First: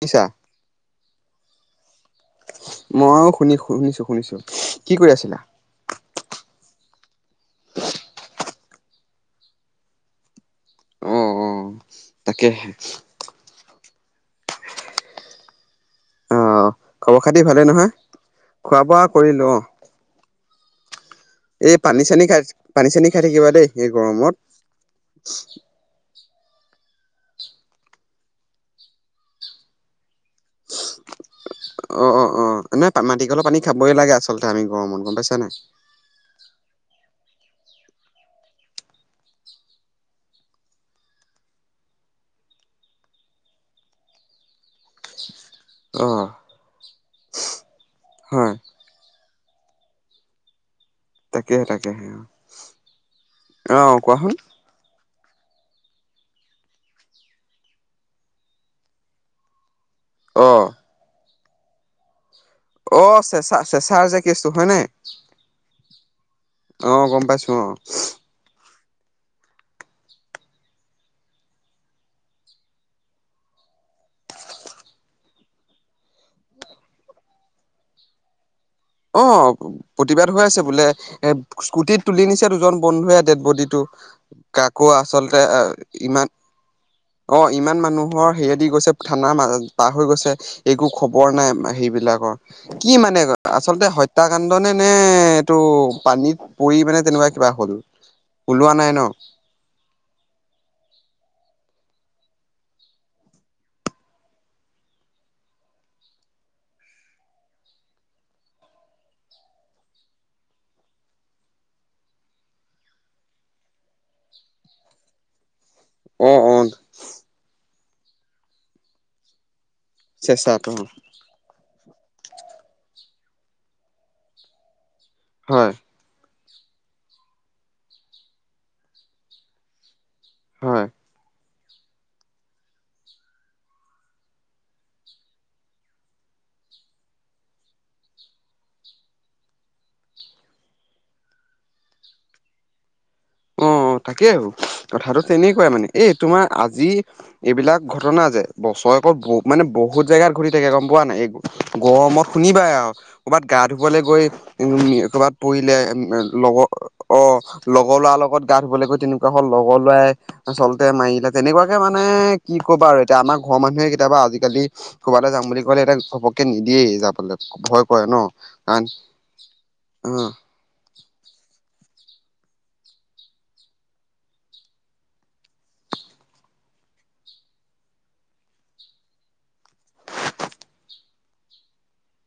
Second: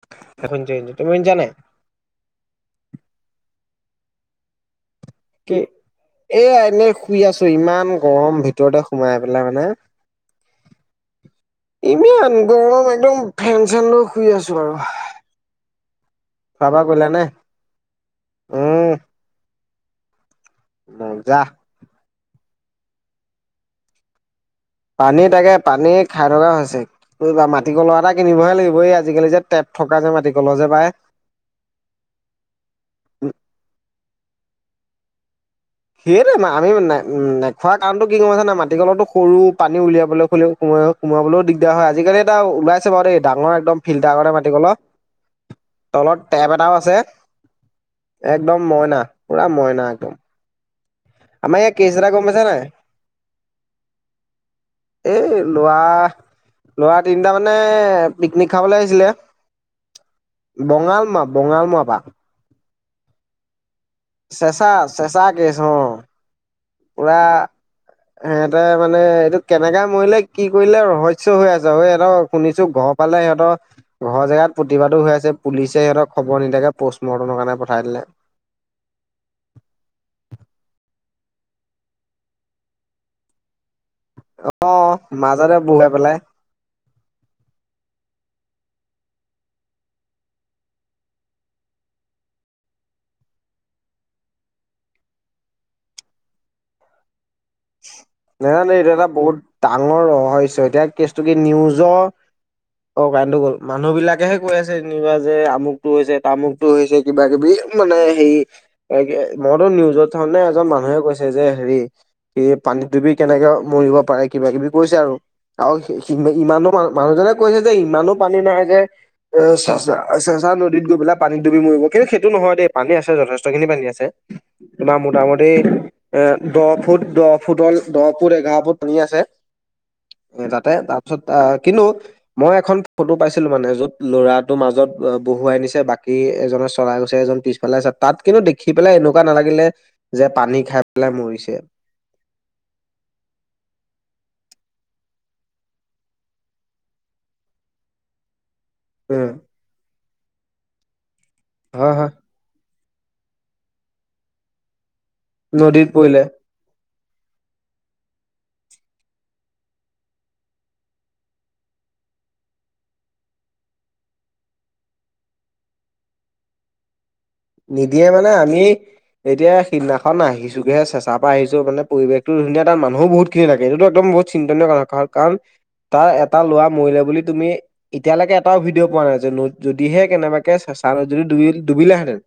শুনিছা এইখন যে তুমি যোৱা নাই। মইও শুনি শুনিছো শুনিছো। কি কৰি আছিলা? এ এনে শুই আছো ইমান গৰম, ভিতৰতে সোমাই পেলাই মানে। অ। অ ইমান তাকেহে গৰম একদম ফেন চেন লৈ শুই আছো আৰু। অ খোৱা বোৱা কৰিলা খবৰ নে খাতি ভালেই নহয়? খোৱা উম বোৱা কৰিলো অঁ'। মজা। এই পানী চানী খাই পানী চানী খাই থাকিবা দেই এই গৰমত। পানী তাকে পানী খাই থকা হৈছে ত মাটি কলহ এটা কিনিবহে লাগিব এই আজিকালি যে টেপ থকা যে মাটি কলহ যে পায়। অ অ অ নাই মাটিকলৰ পানী খাবই লাগে আচলতে আমি গৰম মত গম পাইছা নাই। সেইয়টোৱে আমি ন নে নেখোৱা কাৰণটো কি গম পাইছা না মাটিকলতো সৰু পানী উলিয়াবলৈ হ'লেও কমাই হওক। সোমাবলৈ দিগদাৰ হয় আজিকালি এটা ওলাইছে বাৰু দেই ডাঙৰ একদম ফিল্টাৰ কৰে মাতি ক'ল। [inaudible] অ তলত টেপ এটাও আছে, হয় একদম মইনা পুৰা মইনা একদম। আমাৰ তাকেহে য়া কেচ তাকেহে এটা গম পাইছা নাই? অ কোৱাচোন এই লৰা লৰা তিনিটা মানে পিকনিক খাবলৈ আহিছিলে অ বঙাল মা বঙাল মৰা পৰা অ', চেচা চেচাৰ যে কেচটো হয় চেচা নাই চেচা কেছ অ', অ', গম পাইছো অ', হেঁতে মানে এইটো কেনেকা মৰিলে কি কৰিলে ৰহস্য হৈ আছে হৈ সেত' শুনিছো গপ পালে সিহঁতৰ ঘৰ জেগাত প্ৰতিবাদো হৈ আছে পুলিচে সিহঁতক খবৰ নিদিয়াকে প'ষ্টমৰ্টমৰ কাৰণে পঠাই দিলে। অ', প্ৰতিবাদ হৈ আছে বোলে এ স্কুটিত তুলি নিছে দুজন বন্ধুৱে ডেড বডীটো। অ কাকো আচলতে মাজতে বহুৱাই পেলাই ইমান অ', ইমান মানুহৰ হেৰিয়া দি গৈছে থানা পাৰ হৈ গৈছে। একো খবৰ নাই সেইবলাকৰ কি মানে? আচলতে হত্যাকাণ্ড নে নে এইটো পানীত পৰি মানে তেনেকুৱা কিবা হল ওলোৱা নাজানো এইটো নাই ন? এটা বহুত ডাঙৰ ৰহস্য এতিয়া কেছটো কি নিউজৰ অ', কাৰেণটো গ'ল মানুহ বিলাকেহে কৈ আছে যেনিবা যে আমুকটো হৈছে তামুক টো হৈছে কিবা কিবি মানে হে মইতো নিউজত চাওঁতে এজন মানুহে কৈছে যে হেৰি কি পানীত দুবি কেনেকে মৰিব পাৰে কিবা কিবি কৈছে আৰু। আৰু সি অ অ ইমানো মানুহজনে কৈছে যে ইমানো পানী নাই যে এ চেচা আ, চেছাত চেঁচাটো নদীত গৈ পেলাই পানীত ডুবি মৰিব কিন্তু সেইটো নহয় দেই পানী আছে যথেষ্ট খিনি পানী আছে তোমাৰ মোটামুটি হয় এ দহ ফুট, দহ ফুটৰ, দহ ফুট, এঘাৰ ফুট পানী আছে। এ তাতে হয় তাৰপিছত আ, কিন্তু মই এখন ফটো পাইছিলোঁ মানে য'ত ল'ৰাটো মাজত বহুৱাই নিছে বাকী এজনে চলাই গৈছে এজন পিছ পেলাইছে তাত কিন্তু দেখি পেলাই এনেকুৱা নালাগিলে যে পানী খাই পেলাই মৰিছে অ', তাকেই আৰু কথাটো তেনেকুৱাই মানে এই তোমাৰ আজি এইবিলাক ঘটনা যে বছৰেকৰ উম ব মানে বহুত জেগাত ঘতি থাকে গম পোৱা নে এই হয় হয় গৰমত শুনিবাই আৰু ক'ৰবাত গা ধুবলৈ গৈ উম, কৰবাত পৰিলে লগৰ অ', লগৰ লৰা লগত গা ধুবলৈ গৈ তেনেকুৱা হল লগৰ ল'ৰাই আচলতে মাৰিলে তেনেকুৱাকে মানে কি কবা আৰু এতিয়া আমাৰ ঘৰৰ মানুহে কেতিয়াবা আজিকালি কবালে যাম বুলি ক'লে এটা ঘপককে নিদিয়ে যাবলে নিদিয়ে মানে আমি এতিয়া সিদিনাখন আহি যোগে চেচা পৰা আহিছো মানে পৰিৱেশটো ধুনীয়া তাত মানুহো বহুত খিনি থাকে এইটো একদম বহুত চিন্তনীয় কাৰণ কাৰণ তাৰ এটা ল'ৰা মৰিলে বুলি তুমি এতিয়ালৈকে এটাও ভিডিঅ' পোৱা নাই যে যদিহে কেনেবাকে চেচা যদি ডুবি ডুবিলে হেঁতেন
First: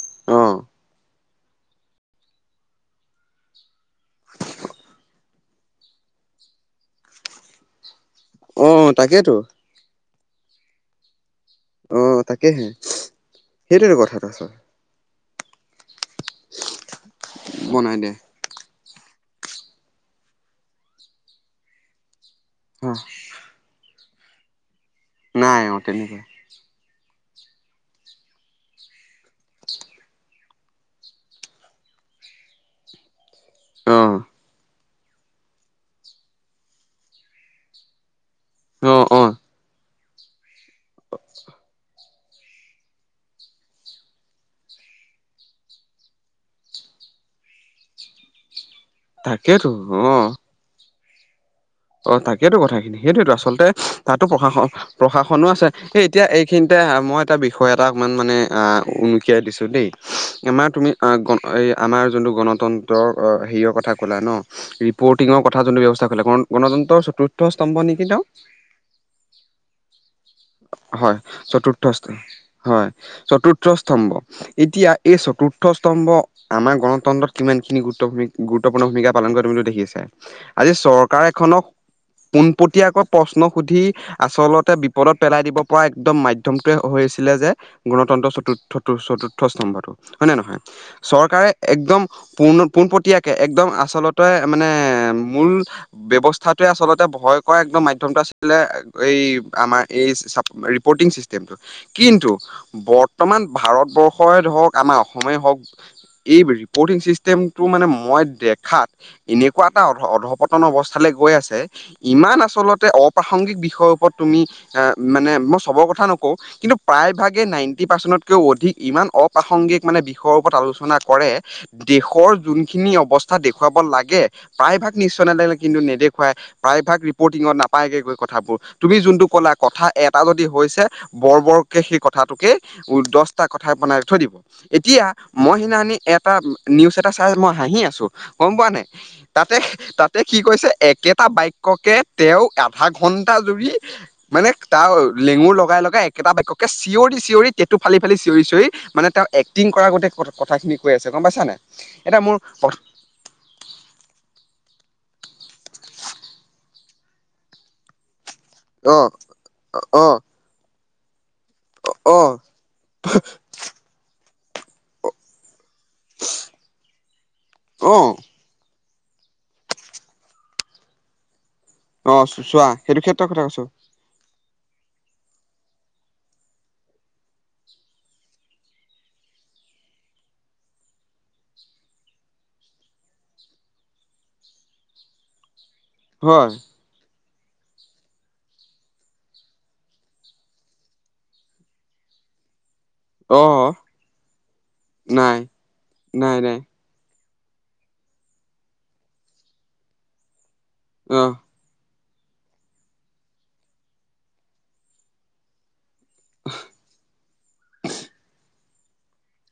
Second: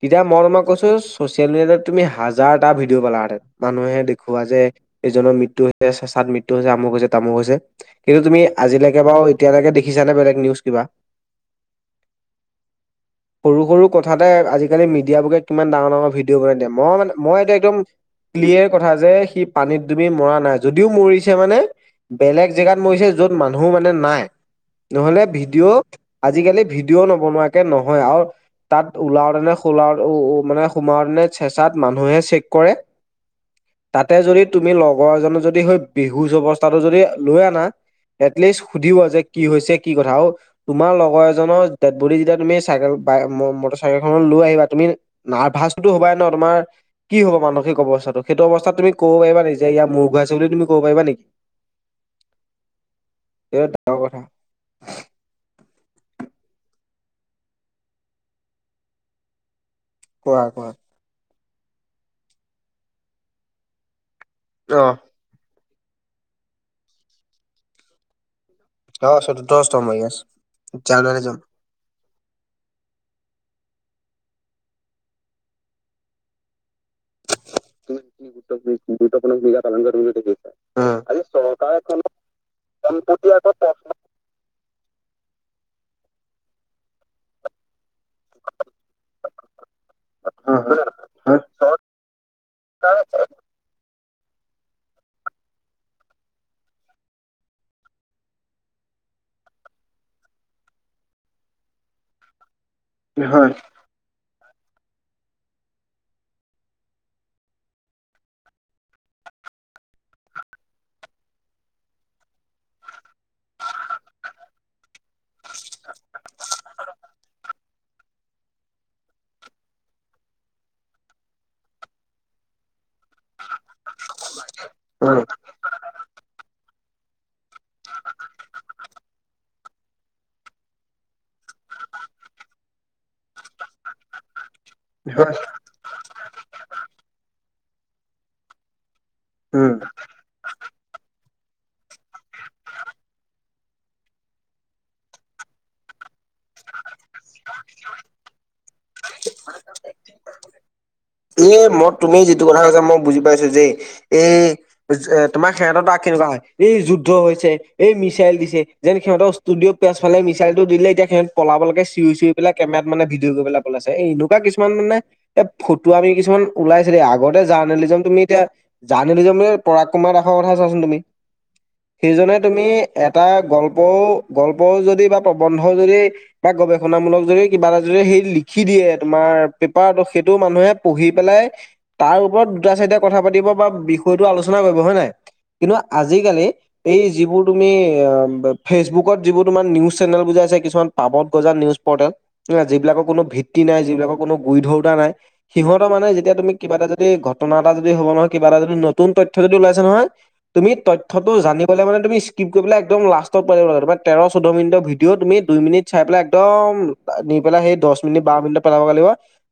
তেতিয়া অ অ মই তোমাক কৈছো ছচিয়েল মিডিয়াত তুমি হাজাৰটা ভিডিঅ' পালাে হেঁতেন মানুহে দেখুওৱা যে এজনৰ মৃত্যু হৈছে চেচাত মৃত্যু হৈছে আমুক হৈছে তামুক হৈছে কিন্তু তুমি অ আজিলৈকে বাৰু তাকেতো এতিয়ালৈকে দেখিছানে বেলেগ নিউজ কিবা? অ', তাকেহে সৰু সৰু সেইটো কথাতে আজিকালি মিডিয়াব বকে কিমান ডাঙৰ ডাঙৰ ভিডিঅ' বনাই দিয়ে মই মান মই এইটো একদম বনাই দিয়ে ক্লিয়াৰ কথা যে সি পানীত তুমি মৰা নাই যদিও মৰিছে মানে বেলেগ জেগাত অ মৰিছে যত মানু্হ মানে নাই। নহলে নাই ভিডিঅ অ তেনেকুৱা আজিকালিৰ ভিডিঅ' নবনোৱাকে নহয় আৰু তাত ওলাও নে মানে সোমাওতে তেনে চেঁচাত মানুহে চেক কৰে। অ তাতে যদি তুমি লগৰ এজনে যদি স বিহুজ অৱস্থাটো যদি লৈ আনা এটলিষ্ট অ সুধিও অ যে কি হৈছে কি কথা আৰু তোমাৰ লগৰ এজনৰ বুলি যেতিয়া তুমি চাইকেল মটৰ চাইকেল খনত লৈ আহিবা তুমি নাৰ্ভাচটোতো হ'বাই ন তোমাৰ কি হব মানসিক অৱস্থাটো সেইটো অৱস্থাত তুমি ক'ব পাৰিবা নে যে তাকেইতো ইয়াৰ মূল অ ঘোৰাইছে বুলি তুমি কব পাৰিবা নেকি। অ তাকেইতো কথাখিনি সেইটো এইটো আচলতে ডাঙৰ কথা। তাতো প্ৰশাসন প্ৰশাসনো আছে সে এতিয়া এইখিনিতে মই এটা বিষয় এটা অকণমান মানে উনুকিয়াই দিছোঁ দেই কোৱা আমাৰ কোৱা তুমি গণ এই আমাৰ যোনটো গণতন্ত্ৰৰ হেৰিয়ৰ কথা ক'লা ন। অ', ৰিপৰ্টিঙৰ কথা যোনটো ব্যৱস্থা কৰিলে গণতন্ত্ৰৰ চতুৰ্থ স্তম্ভ নেকি তেওঁ অ চতুৰ্থ ষ্টম হৈাৰ আছ হয় জানুৱাৰী যাম চতুৰ্থ মষ্ট হয় চতুৰ্থ স্তম্ভ এতিয়া এই চতুৰ্থ স্তম্ভ আমাৰ গণতন্ত্ৰত কিমান খিনি গুৰুত্বূ গুৰুত্বপূৰ্ণ ভূমিকা পালন কৰি তুমি টো দেখিছা আছে আজি চ উম। এখনক পোনপটীয়াকৈ প্ৰশ্ন সুধি আচলতে বিপদত পেলাই দিব পৰা একদম মাধয়মটোৱে হৈ আছিলে যে গণতন্ত্ৰ চত চতুৰ্থ স্তম্ভৰটো হয়ে নে নহয়। হয় চৰকাৰে একদম পোন পোনপটীয়াকে একদম আচলতে তই মানে মূল ব্যৱস্থাতোৱে আচলতে ভয় কৰা একদম মাধ্যমতটো আছিলে এই আমাৰ এই ৰিপৰ্টিং চিষ্টেমটো কিন্তু বৰ্তমান হয় ভাৰতবৰ্ষ অসম হওক আমাৰ অসমেই হওক এই ৰিপৰ্টিং চিষ্টেমটো মানে মই দেখাত এনেকুৱা এটা অধপ নন অৱস্থালৈ গৈ আছে ইমান আচলতে অপ্ৰাসংগিক বিষয়ৰ ওপৰত তুমি? এ মানে মই চবৰ কথা নকওঁ! কিন্তু প্ৰায়ভাগে নাইনটি পাৰ্চেন্টতকেও অধিক ইমান অপ্ৰাসংগিক মানে বিষয়ৰ ওপৰত আলোচনা কৰে। দেশৰ যোনখিনি অৱস্থা। ক দেখুৱাব লাগে প্ৰায়ভাগ নিউজ চেনেল কিন্তু নেদেখুৱাই প্ৰায়ভাগ ৰিপৰ্টিঙত ন পাইগে গৈ কথাবোৰ তুমি যোনটো ক'লা কথা এটা যদি হৈছে বৰ বৰ। সেই কথাটোকে দহটা কথা বনাই থৈ দিব এতিয়া হয় মই সিনানি এটা। এটা নিউজ এটা চাই হাঁহি আছো গম পোৱা নাই উম। তাতে। তে কি কৈছে একেটা বাক্যকে তেওঁ আধা ঘণ্টা জুৰি মানে তাৰ লেঙুৰ লগাই লগাই একেটা বাক্যক চিঞৰি চিঞৰি তেটো ফালি ফালি চিঞৰি চিঞৰি। মানে তেওঁ এক্টিং কৰা গোটেই কথাখিনি কৈ আছে গম এ পাইছানে মই এটা তুমি মোৰ যিটো কথা ক কৈছা মই বুজি পাইছো যেই এই তোমাৰ সিহঁতৰ ত কেনেকুৱা হয় এই যুদ্ধ হৈছে এই মিছাইল দিছে। যেন অ সিহঁত ষ্টুডঅ পিছ অ ফালে মিচাইটো দিলে এয়া সিহঁত পলাবকে। চিঞৰি অ চিঞৰি কেমেৰাত মানে ভিডিঅ গ পেলাই পলাইছে এনেকুৱা কিছুমান মানে এ ফ ফটোৱামি কিছুমান ওলাইছে দেই আগতে অ জাৰ্নেলিজক তুমি এতিয়া জাৰ্লিজম ন পৰাগ কুমাৰ দাসৰ কথা চাচোন তুমি। অ সেইজনে তুমি চোৱা সেইটো এটা ক্ষেত্ৰৰ কথা কৈছো গল্পও গল্পও যদি বা প্ৰবন্ধও যদি। বা গৱেষণা মূলক যদি কিবা এটা যদি সেই লিখি দিয়ে তোমাৰ পেপাৰটো সেইটো মানুহে। পঢ়ি পেলাই তাৰ ওপৰত দুটা চাৰিটা কথা পাতিব বা বিষয়টো আলোচনা কৰিব হয় নে নাই? কিন্তু আজিকালি। হয় এই যিবোৰ তুমি ফেচবুকত যিবোৰ তোমাৰ নিউজ চেনেল বুজাই আ কিছুমান পাবত গজা নিউজ পৰ্টেল। ন যিবিলাক কোনো অ ভিত্তি নাই যিবিলাকৰ কোনো গুৰি ধৰোতা নাই। সিহঁতৰ মানে যেতিয়া নাই তুমি নাই কিবা এটা যদি ঘটনা এটা যদি হ'ব নহয় কিবা এটা যদি নতুন তথ্য যদি ওলাইছে নহয়। তুমি অ তথ্যটো জানিবলৈ মানে তুমি। স্কিপ কৰি পেলাই একদম লাষ্ট পুৱাই দিব লাগে তোমাৰ তেৰ চৈধ্য মিনিট ভডিঅ' তুমি দুইমিনিট। চাই পেলাই একদম নি পেলাই সেই দহ মিনিট বাৰ মিনিট পেলাব লাগিব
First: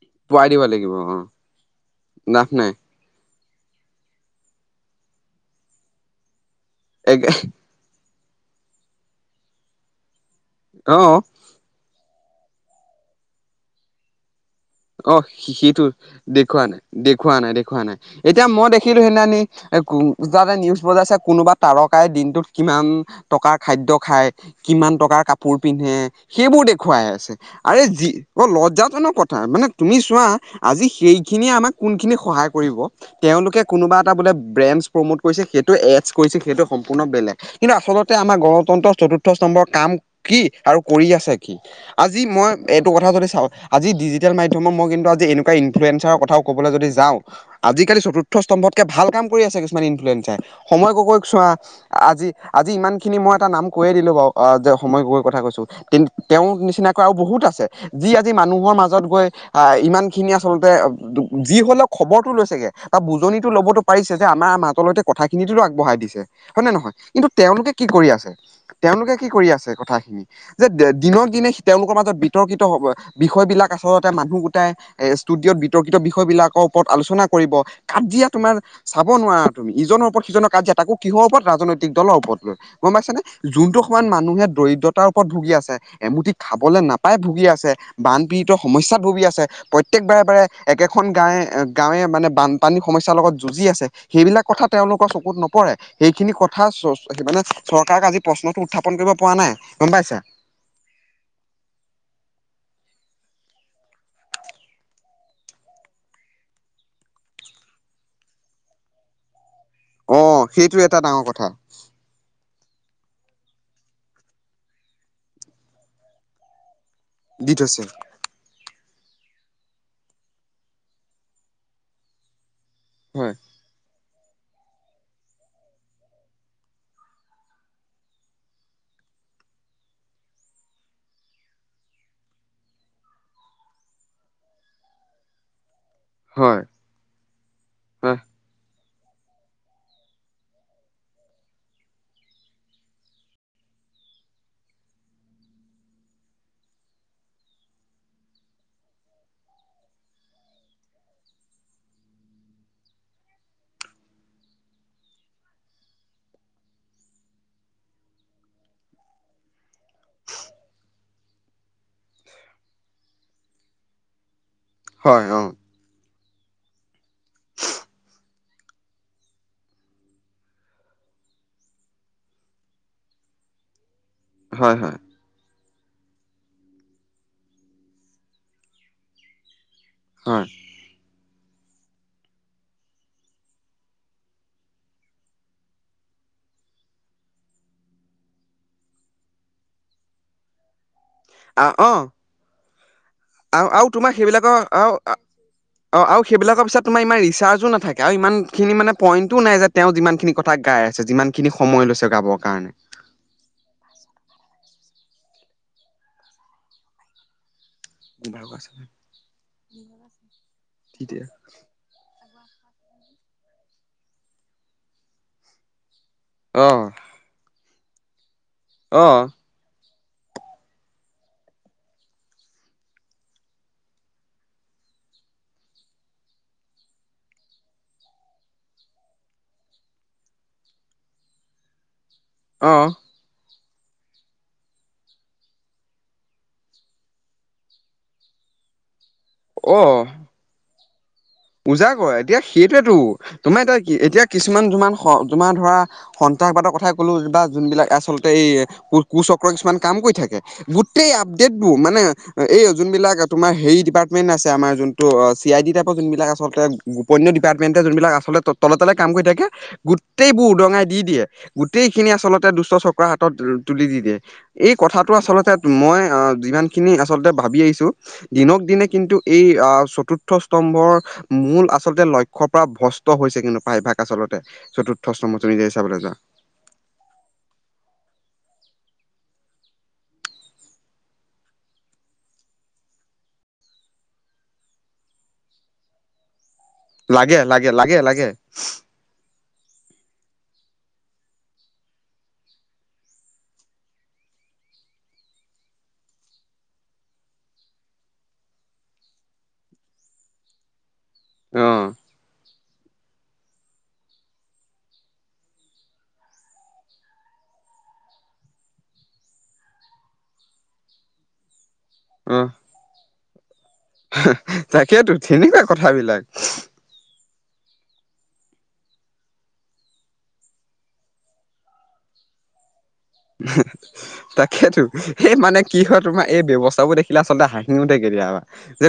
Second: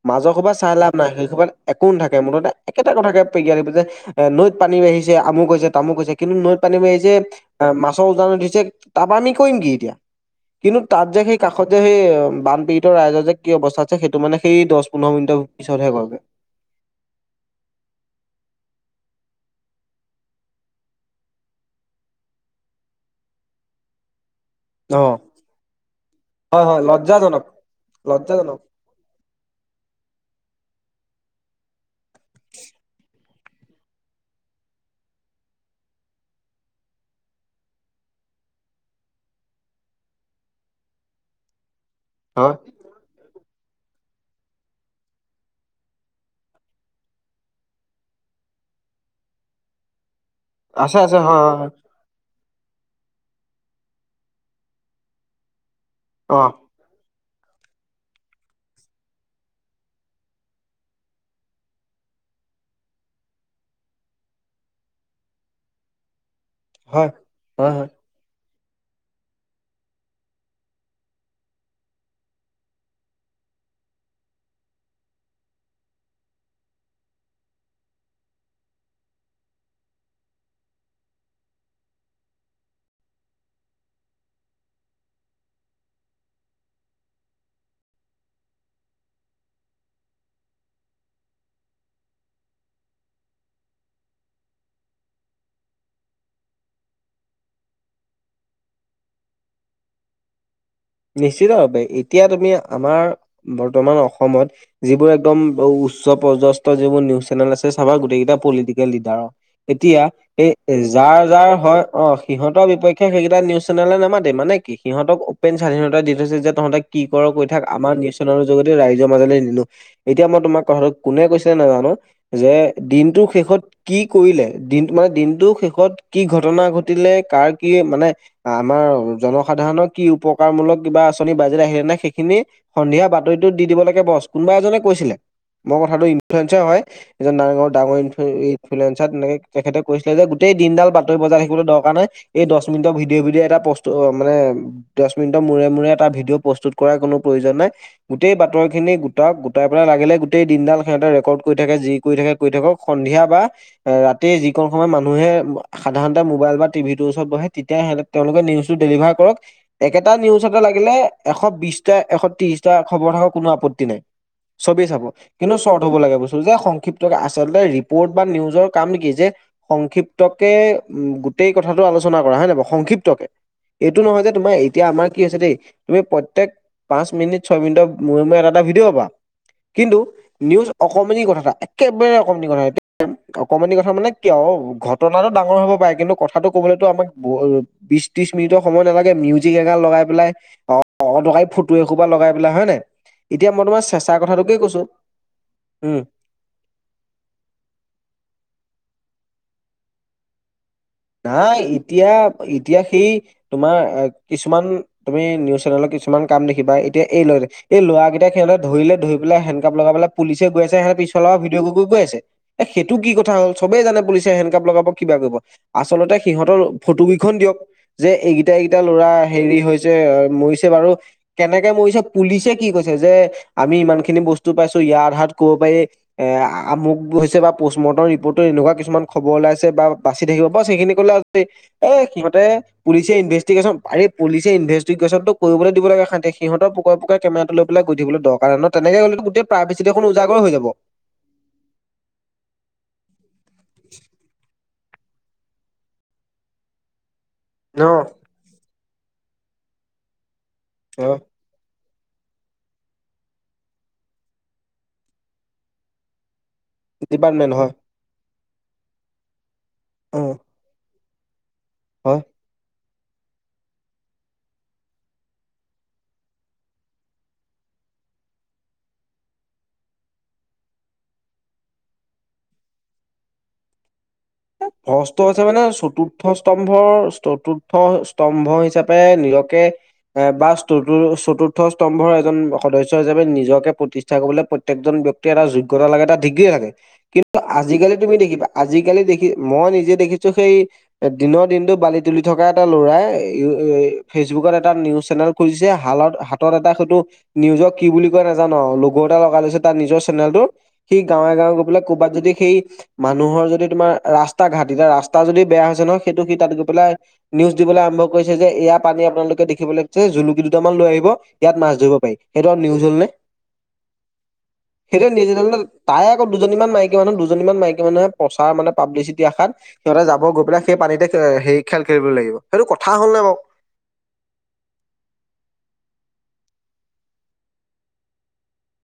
মাজৰ পোৱাই সোবা দিব চাই লাভ লাগিব নাই, অ সেইটো কাৰণে একো নাথাকে লাভ মুঠতে নাই এক এটা কথাকে জঞানিব যে এ নৈত পানী বাঢ়িছে আহিছে আমুক হৈছে তামোক কৈছে কিন্তু নৈত পানী বাঢ়িছে এক মাছৰ উজান উঠিছে তাৰাপা আমি কৰিম কি এতিয়া, কিন্তু তাত অ যে সেই কাষত যে সেই বানপীড়িত ৰাইজৰ যে কি অৱস্থা আছে সেইটো মানে সেই দহ পোন্ধৰ অ মিনিটৰ সিটো পিছতহে কয়গে দেখুওৱা নাই দেখুওুৱা নাই দেখুওৱা নাই এতিয়া মই দেখিলো সেইনানি এ যাতে নিউজ বজাইছে কোনোবা তাৰকাই দিনটোত কিমান টকাৰ খাদ্য খায়। কিমান অ টকাৰ কাপোৰ পিন্ধে সেইবোৰ হয় হয় দেখুৱাই আছে লজ্জাজনক আৰে যি অ লজ্জাজনক লজ্জাজনক কথা। মানে তুমি চোৱা আজি সেইখিনিয়ে আমাক কোন খিনি সহায় কৰিব। তেওঁলোকে কোনোবা এটা বোলে ব্ৰেণ্ডছ প্ৰম'ট কৰিছে সেইটো এডছ কৰিছিল সেইটো সম্পূৰ্ণ বেলেগ। কিন্তু আচলতে আমাৰ গণতন্ত্ৰ চতুৰ্থ সম্ভৰ কাম কি আৰু কৰি আছে আজি মই হয় এইটো কথা যদি চাওঁ আজি ডিজিটেল মাধ্যম মক মই কিন্তু আজি এনেুৱ ইন্লুৱেঞ্চাৰ কথাও কবলৈ যদি যাওঁ। আজিকালি চতুৰ্থ স্তম্ভতকে ভাল কাম কৰি আছে কিছুমান ইনফ্লয়েঞ্চাই সময় আছে গগৈ আছে ক হয় চোৱা। হয় হয় আজি আজি ইমান খিনি মই এটা নাম কৈয়ে দিলো বাৰু যে সময় গগৈ কথা কৈছো কিন্ অ তেওঁ নিচিনাকৈ আৰু বহুত আছে যি আজি মানুহৰ মাজত গৈ আহ ইমান খিনি আচলতে যি হলেও খবৰটো লৈছেগে তাৰ বুজনিটো ল'বতো পাৰিছে যে আমাৰ মাতলৈ কথাখিনিতো আগবঢ়াই দিছে হয় নে নহয়? কিন্তু তেওঁলোকে হয়, কি হয়, কৰি আছে তেওঁলোকে কি কৰি আছে কথাখিনি? যে দিনক দিনে তেওঁলোকৰ মাজত বিতৰ্কিত হব বিষয় বিলাক আচলতে মানুহ গোটাই এ ষ্টুডিঅ'ত বিতৰ্কিত বিষয় বিলাকৰ ওপৰত আলোচনা কৰিব কাজিয়া তোমাৰ চাব নোৱাৰা তুমি ইজনৰ ওপৰত সিজনৰ কাজিয়া তাকো কিহৰ ওপৰত ৰাজনৈতিক দলৰ ওপৰত লৈ। গম পাইছানে, যোনটো সময়ত মানুহে দৰিদ্ৰতাৰ ওপৰত ভুগি আছে। এমুটি খাবলৈ নাপাই ভুগি আছে বানপীড়িতৰ সমস্যাত ভুগি আছে। প্ৰত্যেক বাৰে বাৰে একেখন গাঁৱে গাঁৱে মানে বানপানী সমস্যাৰ লগত যুঁজি আছে। সেইবিলাক কথা তেওঁলোকৰ চকুত নপৰে। সেইখিনি কথা চ মানে চৰকাৰক আজি প্ৰশ্নটো উত্থাপন কৰিব পৰা নাই গম পাইছা? নিশ্চিতভাৱে, এতিয়া তুমি আমাৰ বৰ্তমান অসমত যিবোৰ একদম উচ্চ পৰ্যস্ত যিবোৰ নিউজ চেনেল আছে চাবা গোটেইকেইটা পলিটিকেল লিডাৰৰ। এতিয়া অ সেই সেইটো এটা যাৰ ডাঙৰ কথা যাৰ হয় অ সিহতৰ বিপক্ষে সেইকেইটা নিউজ চেনেলে নামাতে মানে কি সিহঁতক অপেন স্বাধীনতা দি থৈছে যে তহঁতে কি কৰ কৈ দি থাক থৈছে আমাৰ নিশ্চ য ৰাইজৰ মাজলৈ নিলো এতিয়া মই তোমাৰ কথাটো কোনে কৈছে নাজানো,, যে দিনটো হয় শেষত কি কৰিলে দিন মানে দিনটো শেষত কি ঘটনা ঘটিলে কাৰ কি মানে আমাৰ জনসাধাৰণৰ কি উপকাৰমূলক কিবা আঁচনি বাজেট আহিলে নে সেইখিনি সন্ধিয়া বাতৰিটোত দি দিব লাগে বছ কোনোবা এজনে কৈছিলে মোৰ কথাটো ইনফ্লেমেচনৰ হয়। এজন নাঙৰ ডাঙৰ হয় ইনফ্লুৱেঞ্চাৰ তেনেকে তেখেতে কৈছিলে যে গোটেই দিনডাল বাতৰি বজাই থাকিবলৈ দৰকাৰ নাই। এই দশ মিনিটৰ ভিডিঅে ভিডিয়ে এটা প্ৰস্তু অ মানে দশ মিনিটৰ মূৰে মূৰে এটা ভিডিঅ' প্ৰস্তুত কৰাৰ কোনো প্ৰয়োজন নাই। গোটেই বাতৰি খিনি গোটাওক, গোটাই পেলাই লাগিলে গোটেই দিনডাল সিহঁতে ৰেকৰ্ড কৰি থাকে যি কৰি থাকে কৰি থাকক, সন্ধিয়া বা ৰাতি যিকন সময় মানুহে সাধাৰণতে মোবাইল বা টিভিটোৰ ওচৰত বহে, তেতিয়াহে তেওঁলোকে নিউজ টো ডেলিভাৰ কৰক। একেটা নিউজতে লাগিলে এশ বিশটা এশ ত্ৰিশটা খবৰ থাকক কোনো আপত্তি নাই। চবেই চাব, হয় অ কিন্তু? চৰ্ত হব লাগে, বস্তু যে সংক্ষিপ্ত আচলতে ৰিপৰ্ট বা নিউজৰ কামে কি যে সংক্ষিপ্তকে উম গোটেই কথাটো আলোচনা কৰা হয়নে বাৰু সংক্ষিপ্তকে, এইটো নহয় যে তোমাৰ হয় এতিয়া হয় আমাৰ কি হৈছে দেই, তুমি প্ৰত্যেক পাঁচ মিনিট ছয় মিনিটৰ মূৰে মূৰে এটা এটা ভিডিঅ' পাবা। কিন্তু, হয় নিউজ অকমানি কথা এটা একেবাৰে অকমানি কথা, এতি অকমানি কথা মানে কি আও ঘটনাটো ডাঙৰ হব পাৰে, কিন্তু কথাটো কবলৈটো আপুনি বিশ ত্ৰিশ মিনিট সময় নালাগে। মি জিক এগাল লগাই পেলাই, অ অদৰকাৰী আ ফটো অ এহুপা লগাই পেলাই হয় নাই। এতিয়া মই আৰু তোমাৰ আৰু চেচাৰ কথাটোকে সেইবিলাকৰ কৈছো। আৰু অ উম আৰু সেইবিলাকৰ পিছত ইমান ৰিচাৰ্জো নাথাকে, আৰু ইমানখিনি মানে পইণ্টো নাই যে তেওঁ যিমানখিনি কথা গাই আছে যিমান খিনি সময় লৈছে গাবৰ কাৰণে। হি তোমাৰ এ কিছুমান তুমি নিউজ চেনেলত কিছুমান কাম দেখিবা, এতিয়া এই লৈ এই লৰা কেইটাক সিহঁতে ধৰিলে, ধৰি পেলাই হেণ্ডকাপ লগাই পেলাই পুলিচে গৈ আছে, সিহঁতে পিছ ফালৰ পৰা ভিডিঅ কৰি কৰি গৈ আছে। এ সেইটো কি কথা হ'ল চবেই জানে পুলিচে হেণ্ডকাপ লগাব কিবা কৰিব। আচলতে সিহঁতৰ অ ফটো কেইখন দিয়ক, যে এইকেইটা এইকেইটা অ ল'ৰা হেৰি হৈছে মৰিছে বাৰু কেনেকে মৰিছে পুলিচে কি কৈছে যে আমি ইমান খিনি বস্তু পাইছো ইয়াৰ আধাত কব পাৰি এ আমুক হৈছে বা পষ্ট মৰ্টম ৰিপৰ্ট এনেকুৱা কিছুমান খবৰ ওলাইছে, বাচি থাকিব বছ সেইখিনি কলে যদি এ সিহঁতে পুলিচ ইনভেষ্টিগেশ্যন আৰে পুলিচে ইনভেষ্টিগেশ্যনটো কৰিব দিব লাগে শান্তিৰে, সিহঁতৰ পকোৱে পকোৱে কেমেৰাটো লৈ পেলাই গৈ থাকিবলৈ দৰকাৰ নাই নহয়, তেনেকে হলে গোটে তাৰপিছতে দেখোন উজাগৰে হৈ যাব। উজাগৰে, এতিয়া হেটোৱেটো তোমাৰ এতিয়া কি এতিয়া কিছুমান যোমান তোমাৰ ধৰা সন্ত্ৰাসবাদৰ কথাই ক'লো বা ন যোনবিলাক আচল এই কু কুচক্ৰ কিছুমান কাম কৰি থাকে অ গোটেই আ ত্যেকবোৰ মানে এই যোন বিলাক তোমাৰ হেৰি ডিপাৰ্টমেন্ট আছে আমাৰ যোনটো চি আই ডি টাইপৰ যোন বিলাক আচলতে অন্য ডিপাৰ্টমেণ্ট হয় ডিপাৰ্টমেণ্টে যোনবিলাক আচলতে তলে তলে কাম কৰি থাকে। অ গোটেইবোৰ উদঙাই দি দিয়ে, গোটেইখিনি হয়। আচলতে দুষ্ট চক্ৰৰ হাতত তুলি দি দিয়ে। এই কথাটো আচলতে মই আঁ যিমান খিনি আচলতে ভাবি আহিছো। দিনক দিনে কিন্তু এই আঁহ চতুৰ্থ স্তম্ভৰ মূল আচলতে লক্ষ্যৰ পৰা ভ্ৰস্ত হৈছে কিন্তু প্ৰায়ভাগ। আচলতে হস্ত চতুৰ্থ হৈছে মানে স্তম্ভজুৰিয়ে চাবলৈ যোৱা, চতুৰ্থ স্তম্ভৰ চতুৰ্থ স্তম্ভ হিচাপে নীৰকে এ বা ইষ্টো চতুৰ্থ স্তম্ভৰ এজন সদস্য হিচাপে নিজকে প্ৰতি ষ্ঠা কৰিবলৈ প্ৰত্যেকজন ব্যক্তিকে এটা যোগ্যতা লাগে এটা ডিগ্ৰী লাগে। লাগে কিন্তু লাগে আজিকালি লাগে তুমি লাগে দেখিবা আজিকালি দেখি মই নিজে দেখিছো সেই দিনৰ দিনটো বালি তুলি থকা এটা ল'ৰাই, ফেচবুকত এটা নিউজ চেনেল খুলিছে হালত হাতৰ এটা সেইটো নিউজক কি বুলি কয় নাজানো আও লগ' এটা লগাই লৈছে তাৰ নিজৰ চেনেলটো। সি গাঁৱে গাঁৱে গৈ পেলাই অ', ক'বাত যদি সেই মানুহৰ যদি তোমাৰ ৰাস্ত স্তা ঘাটিতে ৰাস্তা যদি বেয়া হৈছে ন। সেইটো সি তাত গৈ পেলাই নিউজ দিবলে আৰম্ভ কৰিছে যে এয়া পানী আপোনালোকে দেখিবলৈ [unintelligible] জুলুকি দুটামান লৈ আহিব, ইয়াত মাছ ধৰিব। [unintelligible] সেইটো অ', আও নিউজ হলনে? সেইটো তাকেইতো নিউজত তেনেকুৱা তাই কথাবিলাক আকৌ দুজনীমান মাই [unintelligible] দুজনী মান মাইকী মানুহে প্ৰচাৰ মানে পাব্লিচি যি আশাত সিহঁতে যাব, গৈ পেলাই সেই পানীতে এ সেই খেল খেলিব লাগিব। সেইটো কথা হ'ল নে বাও। [unintelligible] তাকেতো। এই মানে কি হয় তোমাৰ এই ব্যৱস্থাবোৰ দেখিলে আচলতে হাঁহিও উঠে কেতিয়াবা যে